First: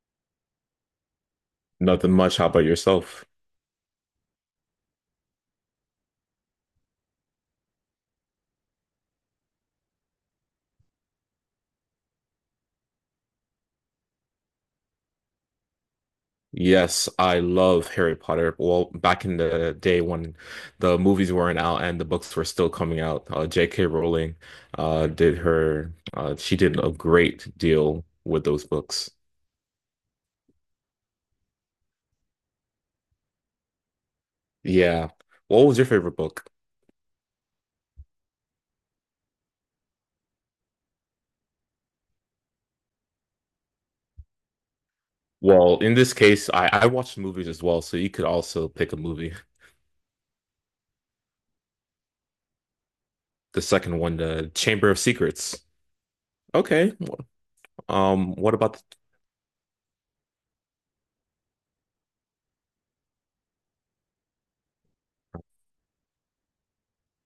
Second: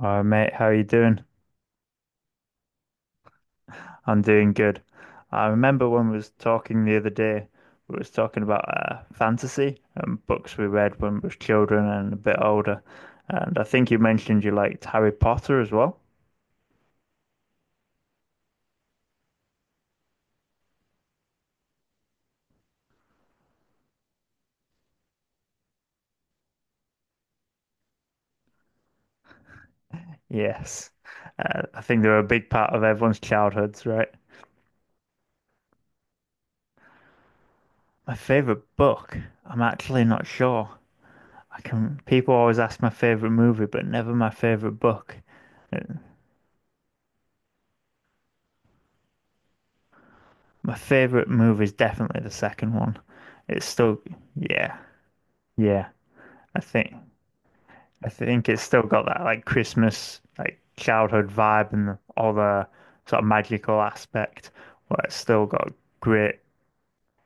Hi mate, how are you doing? Nothing much. How about yourself? I'm doing good. I remember when we was talking the other day, we was talking about fantasy and books we read when we was children and a bit older. And I think you mentioned you liked Harry Potter as well. Yes, I love Harry Potter. Well, back in the day when the movies weren't out and the books were still coming out, J.K. Rowling she did a great deal with those books. Yes, I think they're a big part of everyone's childhoods, right? Yeah. What was your favorite book? My favorite book, I'm actually not sure. People always ask my favorite movie, but never my favorite book. Uh, Well, in this case, I watched movies as well, so you could also pick a movie. My favorite movie is definitely the second one. The It's second still, one, The yeah. Chamber of Secrets. Yeah, I Okay. think I think What it's about still got that like Christmas like childhood vibe and all the sort of magical aspect. Well, it's still got great.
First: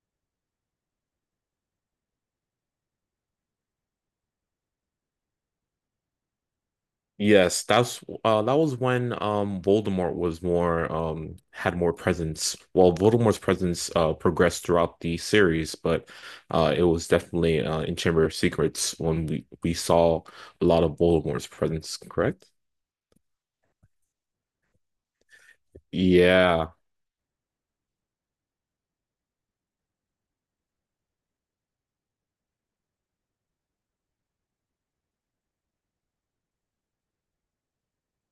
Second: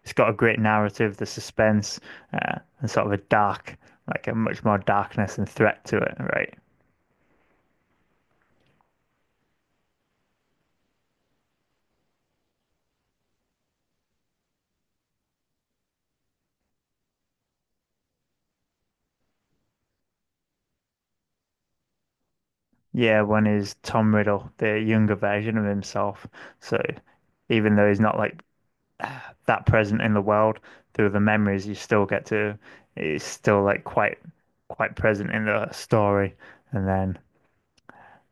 It's got a great narrative, the suspense, and sort of a dark, like a much more darkness and threat to it, right? Yes, that's that was when Voldemort was more had more presence. Well, Voldemort's presence progressed throughout the series, but it was definitely in Chamber of Secrets when we saw a lot of Voldemort's presence, correct? Yeah, one is Tom Riddle, the younger version of himself. Yeah. So even though he's not like that present in the world through the memories you still get to it's still like quite present in the story, and then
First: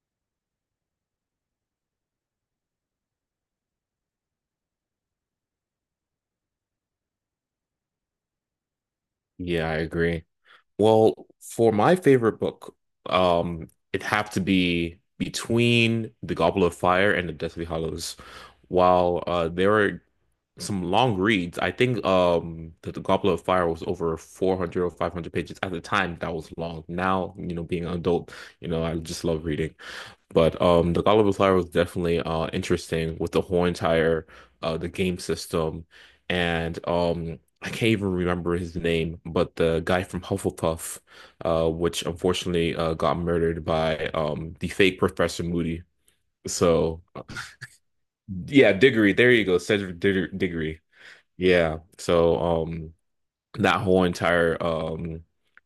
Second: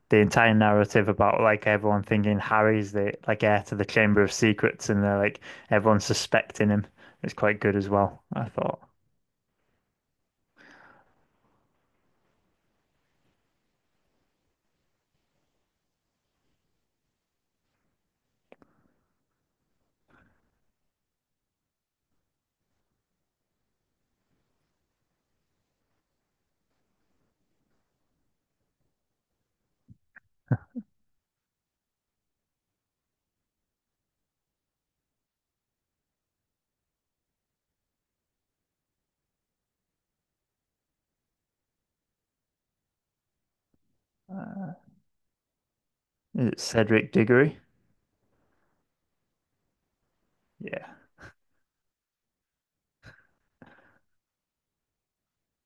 the entire narrative about like everyone thinking Harry's the like heir to the Chamber of Secrets, and they're like everyone suspecting him is quite good as well, I thought. Yeah, I agree. Well, for my favorite book, it'd have to be between The Goblet of Fire and The Deathly Hallows. While there are some long reads, I think that The Goblet of Fire was over 400 or 500 pages at the time. That was long. Now, you know, being an adult, I just love reading. But the God of Flyer was definitely interesting with the whole entire the game system, and I can't even remember his name, but the guy from Hufflepuff, which unfortunately got murdered by the uh, fake Professor Moody. is it So Cedric Diggory? yeah, Diggory, there you go, Cedric Diggory. Diggory. Yeah, Yeah, so that whole entire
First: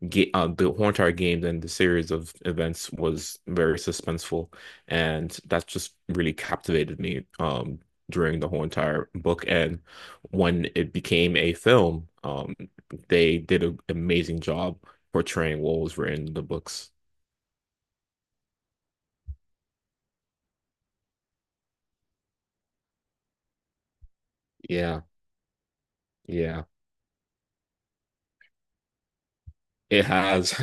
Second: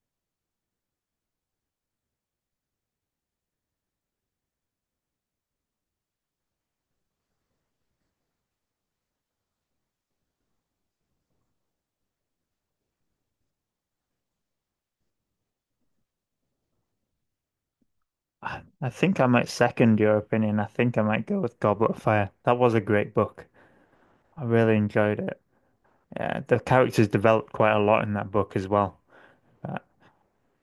game the whole entire game and the series of events was very suspenseful and that just really captivated me during the whole entire book, and when it became a film they did an amazing job portraying what was written in the books. I think I might second your opinion. I think I might go with Goblet of Fire. That was a great book. I really Yeah, enjoyed it. Yeah, the yeah, characters developed quite a lot in that book as well. it has.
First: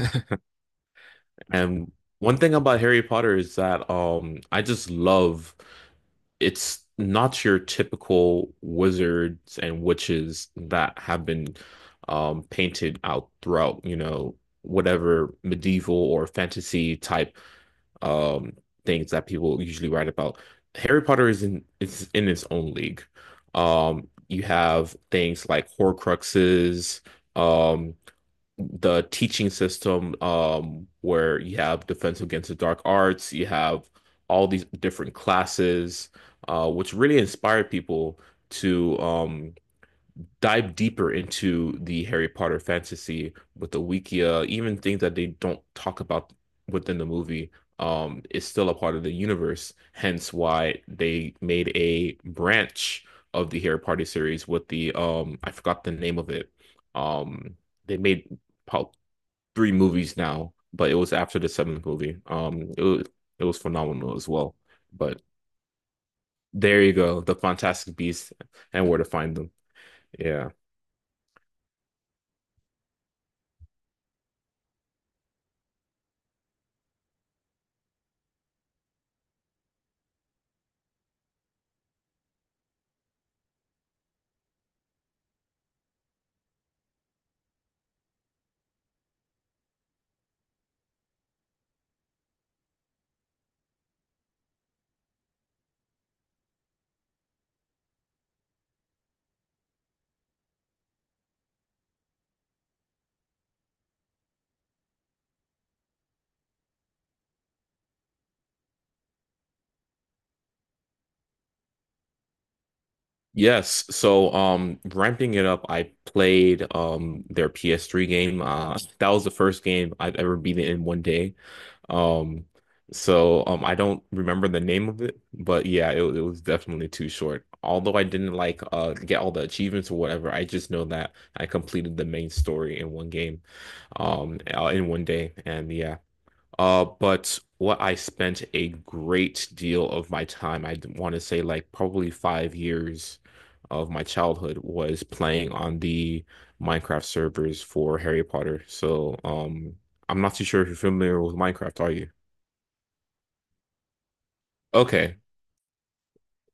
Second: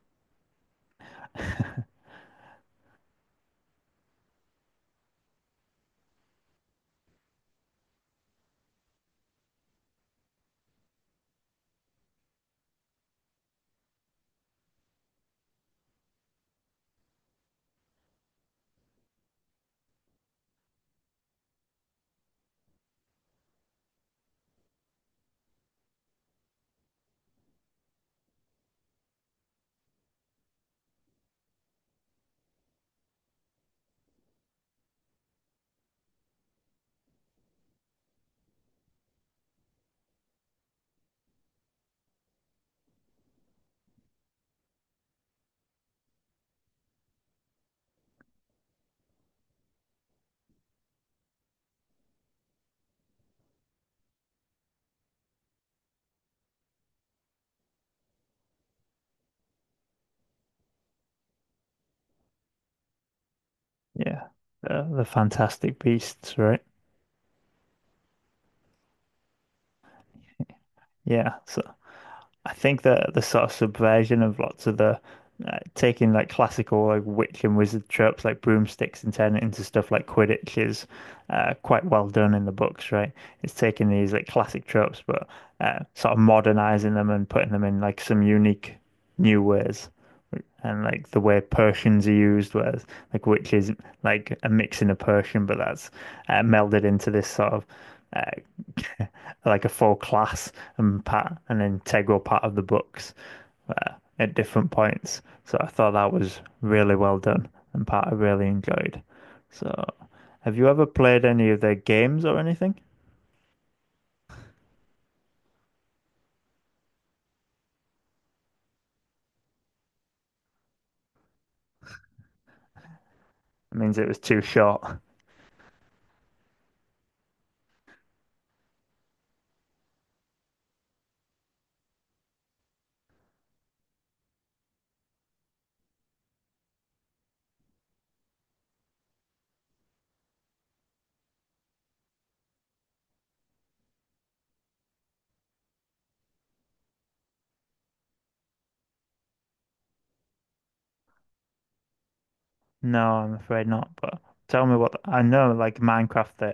And one thing about Harry Potter is that I just love it's not your typical wizards and witches that have been painted out throughout, you know, whatever medieval or fantasy type um, things that people usually write about. Harry Potter is in its own league. You have things like Horcruxes. Um, the teaching system where you have Defense Against the Dark Arts, you have all these different classes, which really inspired people to dive deeper into the Harry Potter fantasy with the Wikia, even things that they don't talk about within the movie. Is still a part of the universe, hence why they made a branch of the Harry Potter series with the I forgot the name of it. Um, they made three movies now, but it was after the seventh movie. It was phenomenal Yeah, as well. The But Fantastic Beasts, right? there you go, the Fantastic Beasts and Where to Find Them. Yeah. Yeah, so I think that the sort of subversion of lots of the taking like classical like witch and wizard tropes like broomsticks and turning it into stuff like Quidditch is quite well done in the books, right? It's taking these like classic tropes, but sort of modernizing them and putting them in like some unique new ways. And like the way potions are used, whereas like witches like a mixing of potion, but that's melded into this sort of uh, like a full class and part an integral part of the books uh, at different points. So I thought that was really well done and part I really enjoyed. So have you ever played any of their games or anything? Yes. So, ramping it up, I played their PS3 game. That was the first game I've ever beaten in 1 day. Um, I It means don't it was too remember the short. name of it, but yeah, it was definitely too short. Although I didn't get all the achievements or whatever, I just know that I completed the main story in one game, in 1 day. And yeah, but what I spent a great deal of my time, I want to say like probably 5 years of my childhood, was playing on the Minecraft servers for Harry Potter. So I'm not too sure if you're familiar with Minecraft, are you? No, I'm afraid not. But tell me what Okay, I know, like Minecraft, the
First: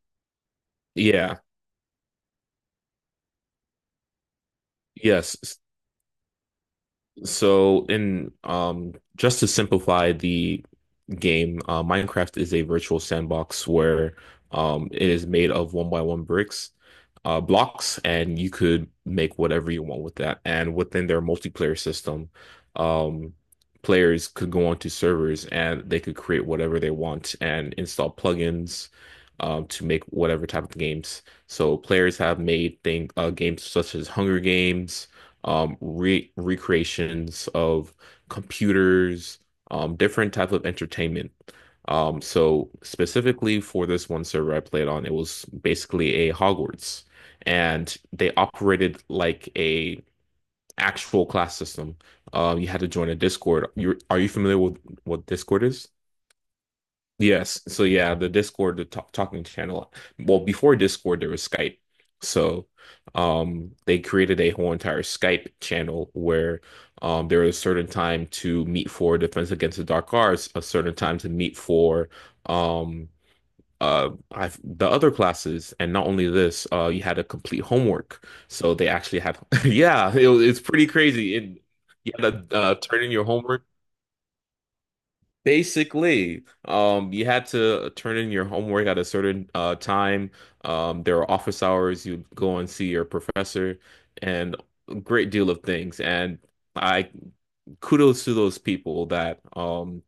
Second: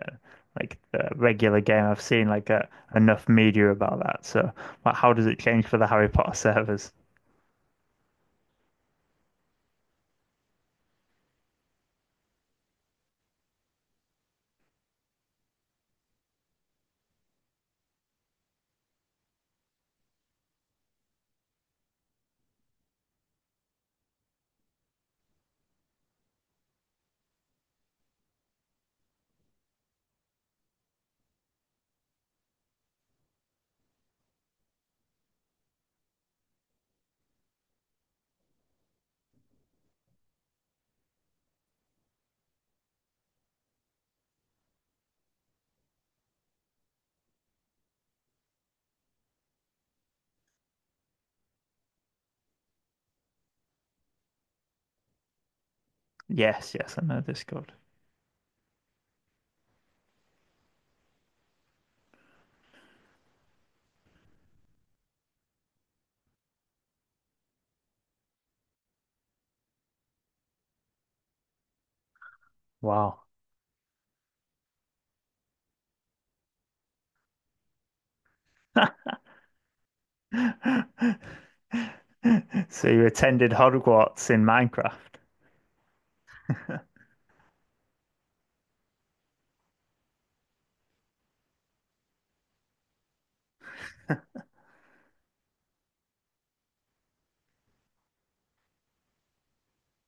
like the yeah. regular game. I've seen like enough media about that. So, but how does it yes S- change for the Harry Potter servers? so in just to simplify the game. Minecraft is a virtual sandbox where it is made of one by one bricks, blocks, and you could make whatever you want with that. And within their multiplayer system, um, players could go onto servers and they could create whatever they want and install plugins. To make whatever type of games. So players have made thing games such as Hunger Games, re recreations of computers, different type of entertainment. So specifically for this one server I played on, it was basically a Hogwarts, and they operated like a actual class system. You had to join a Discord. You familiar with what Discord is? Yes, yes, I know Yes. Discord. So yeah, the Discord, the talking channel. Well, before Discord, there was Skype. So they created a whole entire Skype channel where there was a certain time to meet for Defense Against the Dark Arts, a certain time to meet for um Wow. The other classes. And not only this, you had to complete homework, so they actually had yeah, it's pretty crazy, and you had to So turn you in your attended homework. Hogwarts in Minecraft. Basically, you had to turn in your homework at a certain time. There were office hours. You'd go and see your professor, and a great deal of things. And I, kudos to those people that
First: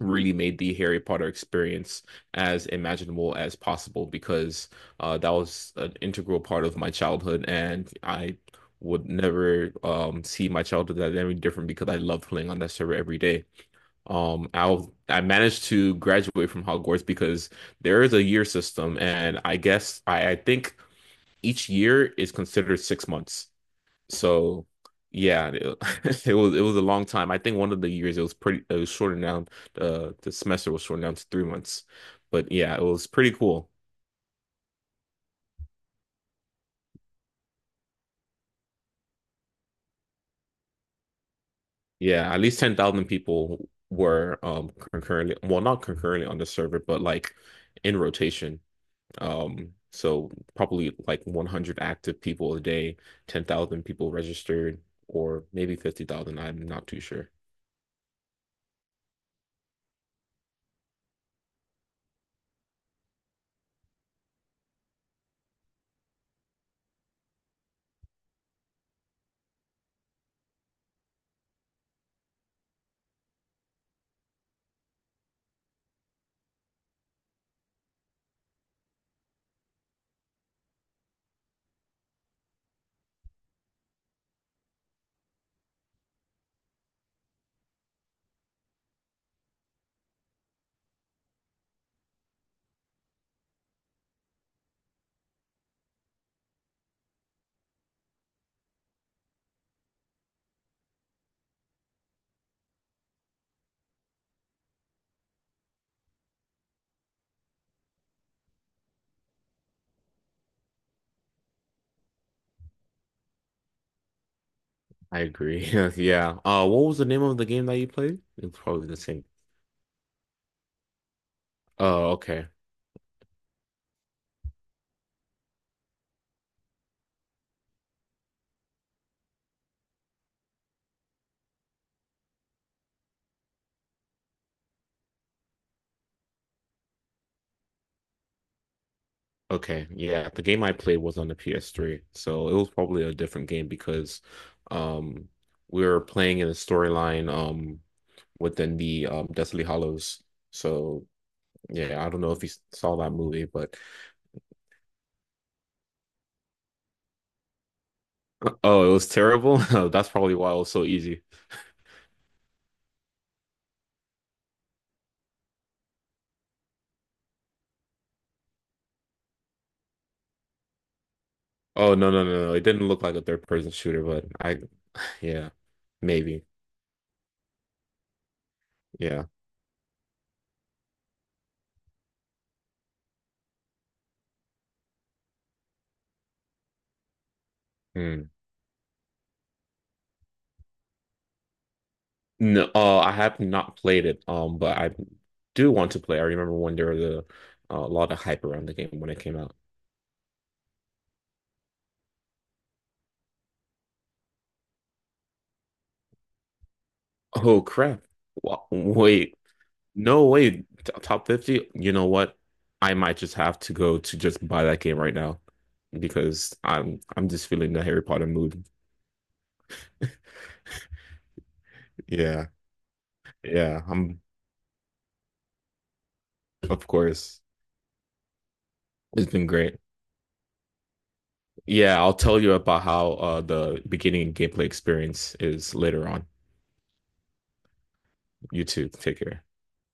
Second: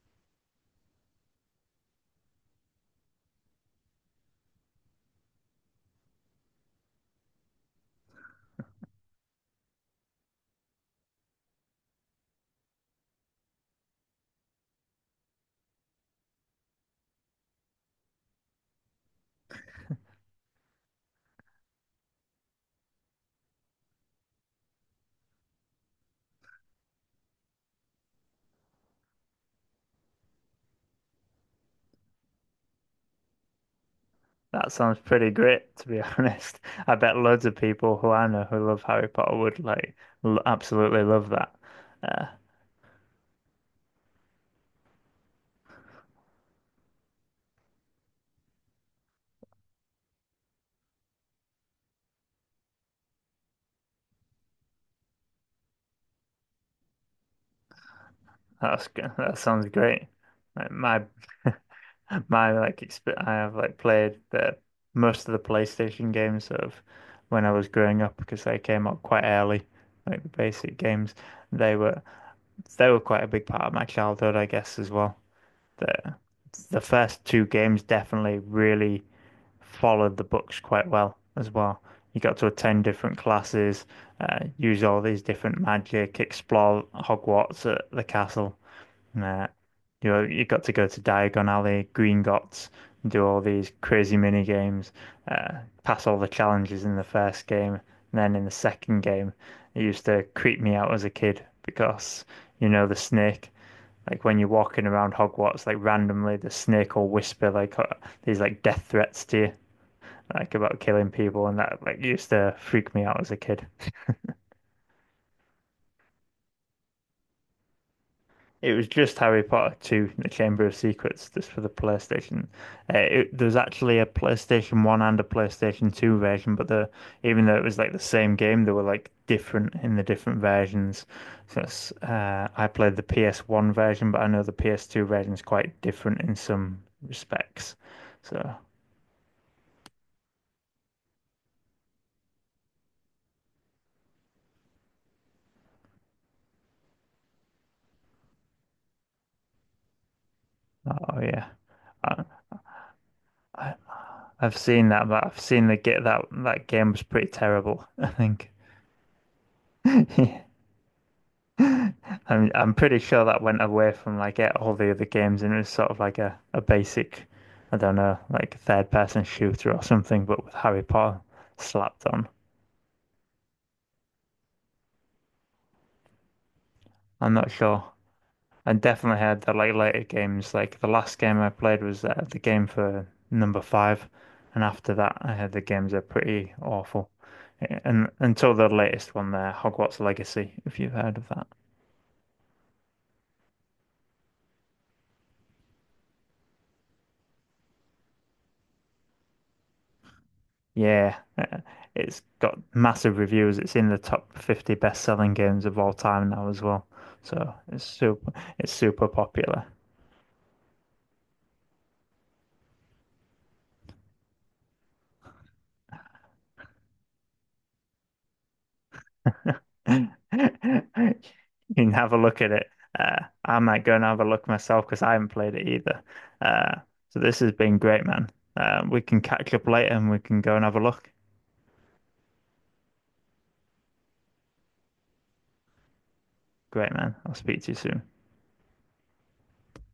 really made the Harry Potter experience as imaginable as possible, because that was an integral part of my childhood, and I would never see my childhood as any different because I love playing on that server every day. Um, I I managed to graduate from Hogwarts because there is a year system, and I guess I think each year is considered 6 months. So yeah, it, it was a long time. I think one of the years it was pretty it was shortened down. The semester was shortened down to 3 months, but yeah, it was pretty cool. That sounds pretty great, to be honest. I bet loads of people who I know who love Harry Potter would like l absolutely love that. Uh, Yeah, at least 10,000 people were concurrently, well, not concurrently on the server, but like in rotation. So probably like 100 active people a day, 10,000 people registered, or maybe 50,000. I'm not too sure. That sounds great. Like my my like exp I have like played the most of the PlayStation games of when I was growing up because they came out quite early, like the basic games. They were they were quite a big part of my childhood, I guess, as well. the the first two games definitely really followed the books quite well as well. You got to attend different classes, use all these different magic, explore Hogwarts at the castle. uh, you know, you got to go to Diagon Alley, Gringotts, and do all these crazy mini games, uh, pass all the challenges in the first game, and then in the second game, it used to creep me out as a kid because you know the snake, like when you're walking around Hogwarts, like randomly the snake will whisper like these like death threats to you, like about killing people, and that like used to freak me out as a kid. I agree. Yeah. What was the name of the game that you played? It's It was probably the just same. Harry Potter 2, The Chamber of Secrets, just for the Oh, PlayStation. okay. There's actually a PlayStation 1 and a PlayStation 2 version, but the even though it was like the same game, they were like different in the different versions. So it's, I played the PS1 version, but I know the PS2 version is quite different in some respects. So Okay. Yeah, the game I played was on the PS3, so it was probably a different game because um we were playing in a storyline within the Deathly Hollows. So, oh yeah, yeah, I don't I, know if you saw that movie, I but I've seen that, but I've seen the get that that game was pretty terrible, I think. oh, it was terrible. Oh, that's probably why it was so easy. Yeah. I'm pretty sure that went away from like all the other games, and it was sort of like a basic, I don't know, like third person shooter or something, but with Harry Potter Oh, slapped no, no, on. no, no. It didn't look like a third person shooter, but I, yeah, maybe. I'm not sure. And definitely Yeah. had the like later games. Like the last game I played was the game for number five, and after that, I had the games are pretty awful. And Hmm. until the latest one there, Hogwarts Legacy, if you've heard of that. No, I have not played it, but I do want to play. I remember when there was a lot of hype around the game when it came out. Yeah, it's got massive reviews. It's in the top 50 best-selling games of all time now as well. So Oh, it's crap. super, it's super Wait, popular. no, wait. Top 50? You know what? I might just have to go to just buy that game right now because I'm just feeling the Harry Potter mood. You can have a look Yeah, at it. I yeah. might go and have I'm a look myself because I haven't played it either. Uh, of so this course. has been great, man. We can It's been catch up great. later and we can go and have a look. Yeah, I'll tell you about how the beginning gameplay experience is later on. Great, man. I'll speak to you soon. You too. Take care.